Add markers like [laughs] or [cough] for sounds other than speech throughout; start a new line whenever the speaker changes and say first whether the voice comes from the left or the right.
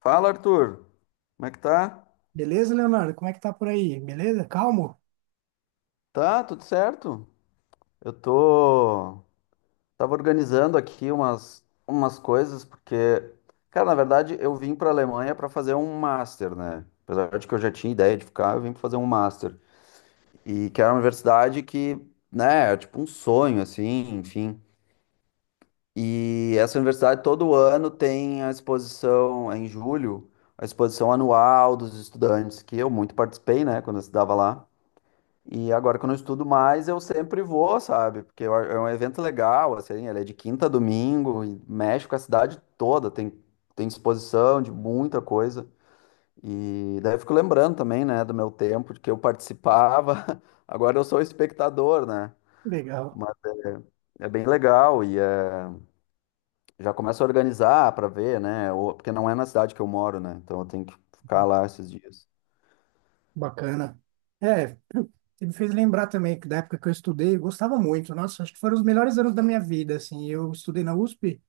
left: Fala, Arthur. Como é que tá?
right: Beleza, Leonardo? Como é que tá por aí? Beleza? Calmo?
left: Tá, tudo certo. Eu tô. Tava organizando aqui umas coisas, porque, cara, na verdade, eu vim pra Alemanha pra fazer um master, né? Apesar de que eu já tinha ideia de ficar, eu vim pra fazer um master. E que era uma universidade que, né, é tipo um sonho, assim, enfim. E essa universidade todo ano tem a exposição, é em julho, a exposição anual dos estudantes, que eu muito participei, né, quando eu estudava lá. E agora que eu não estudo mais, eu sempre vou, sabe? É um evento legal, assim, ele é de quinta a domingo e mexe com a cidade toda, tem exposição de muita coisa. E daí eu fico lembrando também, né, do meu tempo, de que eu participava, [laughs] agora eu sou espectador, né?
right: Legal.
left: Mas é bem legal e é, já começo a organizar para ver, né? Porque não é na cidade que eu moro, né? Então eu tenho que ficar lá esses dias.
right: Bacana. É, [clears throat] você me fez lembrar também que da época que eu estudei, eu gostava muito. Nossa, acho que foram os melhores anos da minha vida, assim. Eu estudei na USP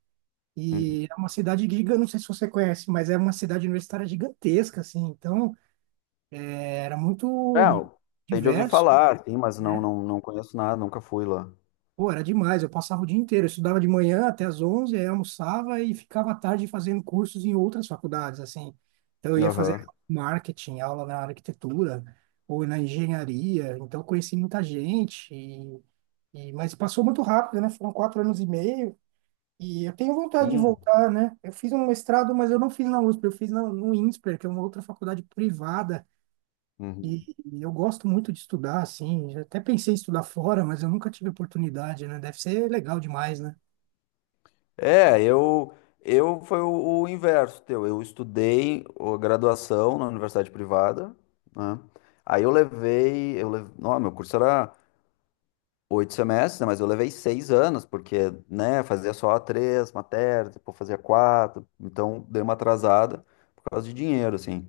left: Uhum.
right: e é uma cidade giga, não sei se você conhece, mas é uma cidade universitária gigantesca, assim. Então, era muito
left: É, eu tenho de ouvir
right: diverso,
left: falar, assim, mas não,
right: né?
left: não, não conheço nada, nunca fui lá.
right: Pô, era demais, eu passava o dia inteiro, eu estudava de manhã até as 11, aí almoçava e ficava à tarde fazendo cursos em outras faculdades, assim. Então, eu ia fazer
left: Aham.
right: marketing, aula na arquitetura ou na engenharia, então eu conheci muita gente, e, mas passou muito rápido, né? Foram quatro anos e meio, e eu tenho vontade de
left: Sim.
right: voltar, né? Eu fiz um mestrado, mas eu não fiz na USP, eu fiz no INSPER, que é uma outra faculdade privada,
left: Uhum.
right: e e eu gosto muito de estudar, assim. Já até pensei em estudar fora, mas eu nunca tive oportunidade, né? Deve ser legal demais, né?
left: É, eu foi o inverso teu. Eu estudei graduação na universidade privada, né? Aí eu levei. Não, meu curso era 8 semestres, né? Mas eu levei 6 anos, porque, né, fazia só três matérias, depois fazia quatro, então dei uma atrasada por causa de dinheiro, assim.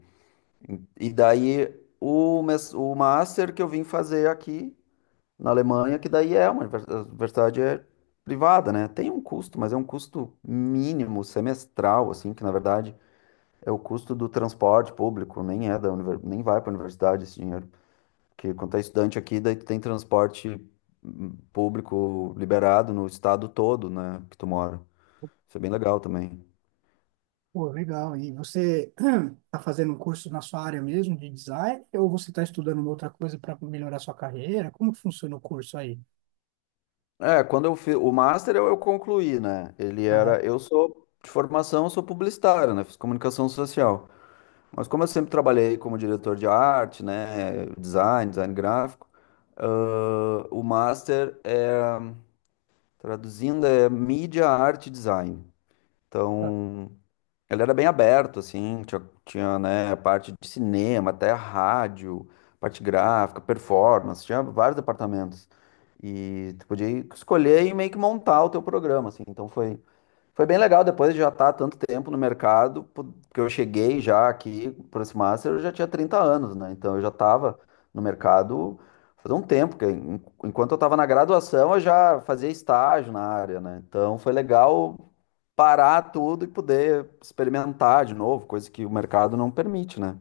left: E daí o master que eu vim fazer aqui na Alemanha, que daí é uma a universidade é privada, né? Tem um custo, mas é um custo mínimo semestral, assim, que na verdade é o custo do transporte público, nem vai para a universidade esse dinheiro. Porque quando é estudante aqui, daí tu tem transporte público liberado no estado todo, né, que tu mora. Isso é bem legal também.
right: Pô, legal. E você [clears throat] tá fazendo um curso na sua área mesmo de design, ou você está estudando uma outra coisa para melhorar sua carreira? Como que funciona o curso aí?
left: É, quando eu fiz o master eu concluí, né?
right: Aham,
left: Eu sou de formação, eu sou publicitário, né? Fiz comunicação social. Mas como eu sempre trabalhei como diretor de arte, né, design gráfico, o master é, traduzindo, é mídia, arte e design.
right: tá.
left: Então, ele era bem aberto, assim, tinha, né, a parte de cinema, até rádio, parte gráfica, performance, tinha vários departamentos. E tu podia escolher e meio que montar o teu programa, assim. Então, foi bem legal depois de já estar há tanto tempo no mercado, porque eu cheguei já aqui para esse Master, eu já tinha 30 anos, né? Então eu já estava no mercado faz um tempo, porque enquanto eu estava na graduação eu já fazia estágio na área, né? Então foi legal parar tudo e poder experimentar de novo, coisa que o mercado não permite, né?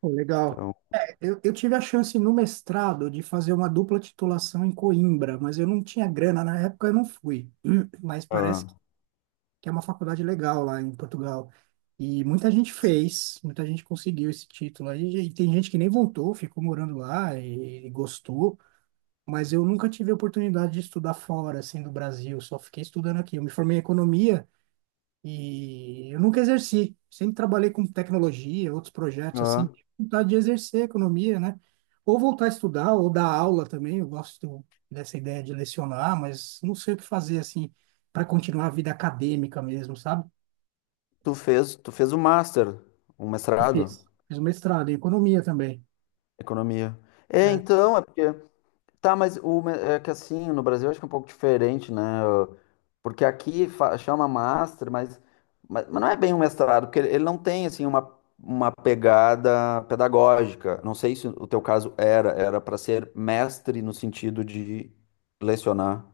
right: Pô, legal.
left: Então,
right: Eu tive a chance no mestrado de fazer uma dupla titulação em Coimbra, mas eu não tinha grana na época, eu não fui. [clears throat] Mas parece
left: ah,
right: que é uma faculdade legal lá em Portugal. E muita gente fez, muita gente conseguiu esse título aí. E tem gente que nem voltou, ficou morando lá e gostou. Mas eu nunca tive a oportunidade de estudar fora, assim, do Brasil. Só fiquei estudando aqui. Eu me formei em economia e eu nunca exerci. Sempre trabalhei com tecnologia, outros projetos, assim.
left: ah.
right: Tive vontade de exercer a economia, né? Ou voltar a estudar, ou dar aula também. Eu gosto dessa ideia de lecionar, mas não sei o que fazer, assim, para continuar a vida acadêmica mesmo, sabe?
left: Tu fez o Master, um
right: Eu
left: mestrado
right: fiz. Fiz mestrado em economia também.
left: em economia. É,
right: É.
left: então, é porque Tá, mas é que assim, no Brasil acho que é um pouco diferente, né? Porque aqui chama master, mas, mas não é bem um mestrado, porque ele não tem, assim, uma pegada pedagógica. Não sei se o teu caso era para ser mestre no sentido de lecionar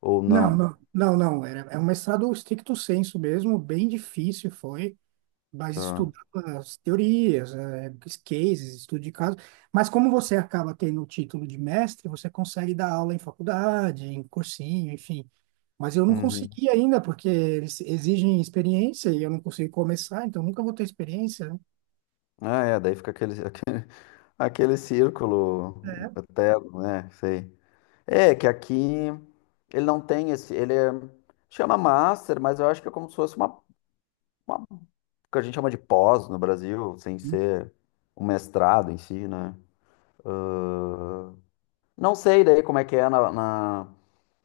left: ou
right: Não,
left: não.
right: não, não, não. Era, é um mestrado stricto sensu mesmo, bem difícil foi, mas
left: Tá.
right: estudando as teorias, os cases, estudo de caso. Mas como você acaba tendo o título de mestre, você consegue dar aula em faculdade, em cursinho, enfim. Mas eu não
left: Uhum.
right: consegui ainda, porque eles exigem experiência e eu não consigo começar, então nunca vou ter experiência, né?
left: Ah, é, daí fica aquele, [laughs] aquele círculo eterno, né? Sei. É, que aqui ele não tem esse. Chama master, mas eu acho que é como se fosse uma, uma- que a gente chama de pós no Brasil, sem ser um mestrado em si, né? Não sei daí como é que é na, na,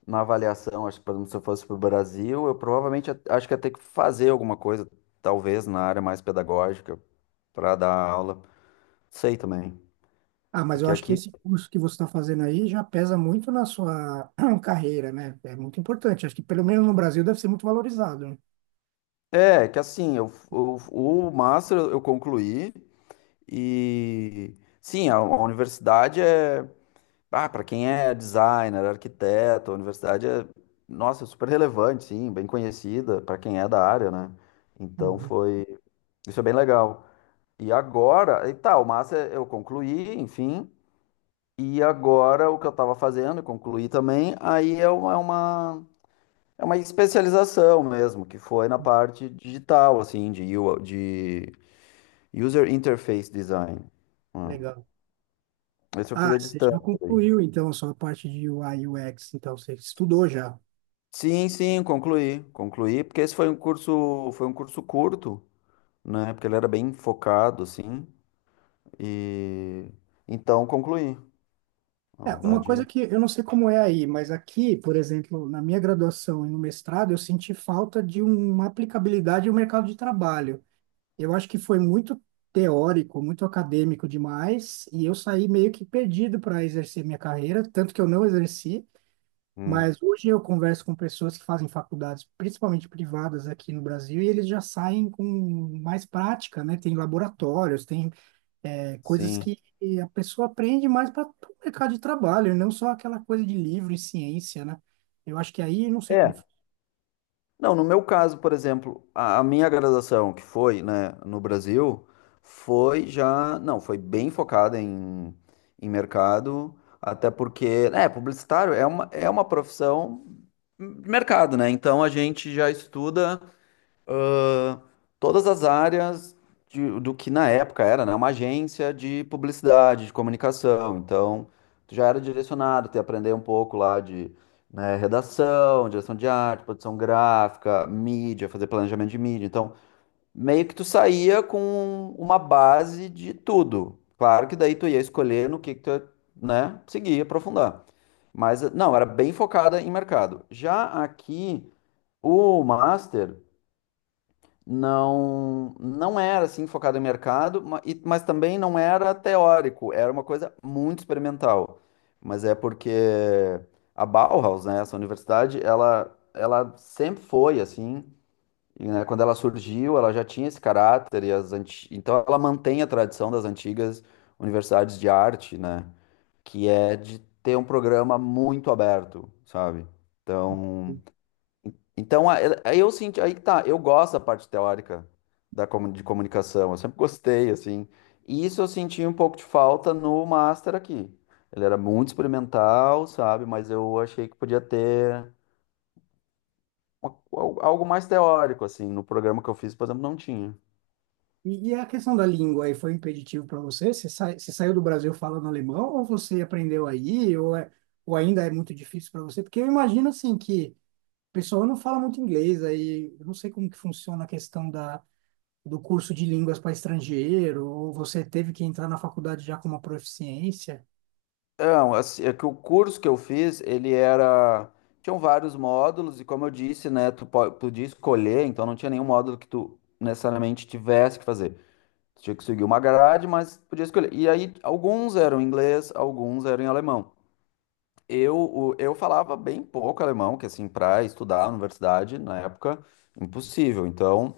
left: na avaliação. Acho que, por exemplo, se eu fosse para o Brasil, eu provavelmente acho que ia ter que fazer alguma coisa, talvez na área mais pedagógica, para dar aula. Sei também.
right: Ah, mas eu
left: Porque
right: acho que
left: aqui.
right: esse curso que você está fazendo aí já pesa muito na sua [clears throat] carreira, né? É muito importante. Acho que pelo menos no Brasil deve ser muito valorizado, né?
left: É, que assim, eu, o master eu concluí. E sim, a universidade é, para quem é designer, arquiteto, a universidade é, nossa, super relevante, sim, bem conhecida para quem é da área, né? Então
right: Uhum.
left: foi, isso é bem legal. E agora, e tá, eu concluí, enfim, e agora o que eu estava fazendo, eu concluí também, aí é uma especialização mesmo, que foi na parte digital, assim, de, I de User Interface Design, né?
right: Legal.
left: Esse eu fiz
right: Ah,
left: à
right: você já
left: distância daí.
right: concluiu então a sua parte de UI UX, então você estudou já.
left: Sim, sim, concluí. Concluí, porque esse foi um curso curto, né? Porque ele era bem focado, assim. E então concluí. Na
right: É, uma coisa
left: verdade,
right: que eu não sei como é aí, mas aqui, por exemplo, na minha graduação e no mestrado, eu senti falta de uma aplicabilidade no mercado de trabalho. Eu acho que foi muito teórico, muito acadêmico demais, e eu saí meio que perdido para exercer minha carreira, tanto que eu não exerci,
left: hum,
right: mas hoje eu converso com pessoas que fazem faculdades, principalmente privadas aqui no Brasil, e eles já saem com mais prática, né? Tem laboratórios, tem, é, coisas
left: sim.
right: que a pessoa aprende mais para o mercado de trabalho, e não só aquela coisa de livro e ciência, né? Eu acho que aí não sei como
left: É.
right: foi.
left: Não, no meu caso, por exemplo, a minha graduação, que foi, né, no Brasil, foi já. Não, foi bem focada em mercado, até porque, né, publicitário é uma profissão de mercado, né? Então a gente já estuda, todas as áreas do que na época era, né, uma agência de publicidade, de comunicação. Então, tu já era direcionado, tu ia aprender um pouco lá de, né, redação, direção de arte, produção gráfica, mídia, fazer planejamento de mídia. Então, meio que tu saía com uma base de tudo. Claro que daí tu ia escolher no que tu ia, né, seguir, aprofundar. Mas, não, era bem focada em mercado. Já aqui, o master não era assim focado em mercado, mas também não era teórico, era uma coisa muito experimental. Mas é porque a Bauhaus, né, essa universidade, ela sempre foi assim, e, né, quando ela surgiu, ela já tinha esse caráter então ela mantém a tradição das antigas universidades de arte, né, que é de ter um programa muito aberto, sabe? Então, então, aí eu senti, aí que tá, eu gosto da parte teórica de comunicação, eu sempre gostei, assim, e isso eu senti um pouco de falta no Master aqui. Ele era muito experimental, sabe, mas eu achei que podia ter algo mais teórico, assim, no programa que eu fiz, por exemplo, não tinha.
right: E a questão da língua aí foi impeditivo para você? Você, sai, você saiu do Brasil falando alemão ou você aprendeu aí? Ou, é, ou ainda é muito difícil para você? Porque eu imagino assim que o pessoal não fala muito inglês aí. Eu não sei como que funciona a questão da, do curso de línguas para estrangeiro. Ou você teve que entrar na faculdade já com uma proficiência?
left: Não, assim, é que o curso que eu fiz, tinham vários módulos, e como eu disse, né, tu podia escolher, então não tinha nenhum módulo que tu necessariamente tivesse que fazer. Tinha que seguir uma grade, mas podia escolher. E aí, alguns eram em inglês, alguns eram em alemão. Eu falava bem pouco alemão, que assim, para estudar na universidade, na época, impossível. Então,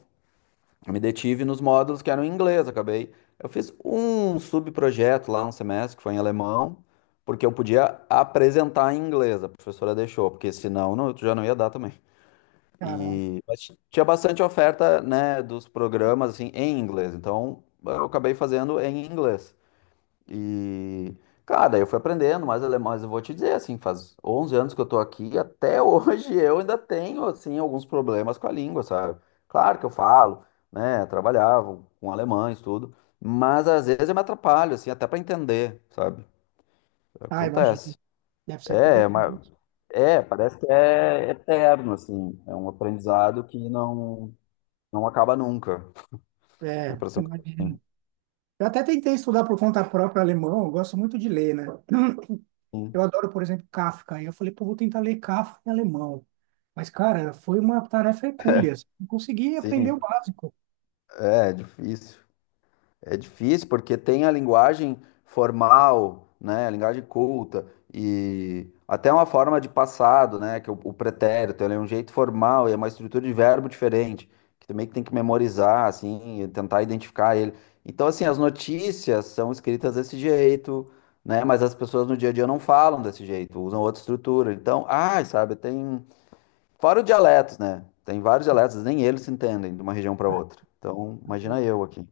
left: eu me detive nos módulos que eram em inglês, acabei. Eu fiz um subprojeto lá, um semestre, que foi em alemão, porque eu podia apresentar em inglês, a professora deixou, porque senão não, tu já não ia dar também.
right: Caramba.
left: E mas tinha bastante oferta, né, dos programas assim em inglês. Então, eu acabei fazendo em inglês. E, cara, daí eu fui aprendendo mais alemão, mas eu vou te dizer, assim, faz 11 anos que eu tô aqui, até hoje [laughs] eu ainda tenho, assim, alguns problemas com a língua, sabe? Claro que eu falo, né, trabalhava com alemães, tudo, mas às vezes eu me atrapalho, assim, até pra entender, sabe?
right: Ah, imagino.
left: Acontece.
right: Deve ser
left: É,
right: complicado.
left: mas, é, parece que é eterno, assim, é um aprendizado que não acaba nunca, [laughs] a
right: É,
left: impressão que eu
right: imagino.
left: tenho.
right: Eu até tentei estudar por conta própria alemão. Eu gosto muito de ler, né?
left: Sim,
right: Eu adoro, por exemplo, Kafka. E eu falei, pô, vou tentar ler Kafka em alemão. Mas, cara, foi uma tarefa hercúlea. Não consegui aprender o
left: sim,
right: básico.
left: é difícil. É difícil porque tem a linguagem formal, né, a linguagem culta e até uma forma de passado, né, que é o pretérito, ele é um jeito formal e é uma estrutura de verbo diferente, que também tem que memorizar, assim, e tentar identificar ele. Então, assim, as notícias são escritas desse jeito, né, mas as pessoas no dia a dia não falam desse jeito, usam outra estrutura. Então, ai, sabe, tem fora os dialetos, né? Tem vários dialetos, nem eles se entendem de uma região para
right: Ah,
left: outra. Então, imagina
right: não,
left: eu aqui.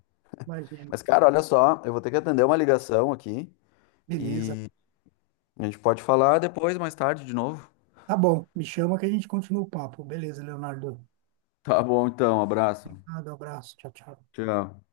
right: imagina.
left: Mas, cara, olha só, eu vou ter que atender uma ligação aqui
right: Beleza.
left: e a gente pode falar depois, mais tarde, de novo.
right: Tá bom, me chama que a gente continua o papo. Beleza, Leonardo.
left: Tá bom, então, abraço.
right: Obrigado, abraço. Tchau, tchau.
left: Tchau.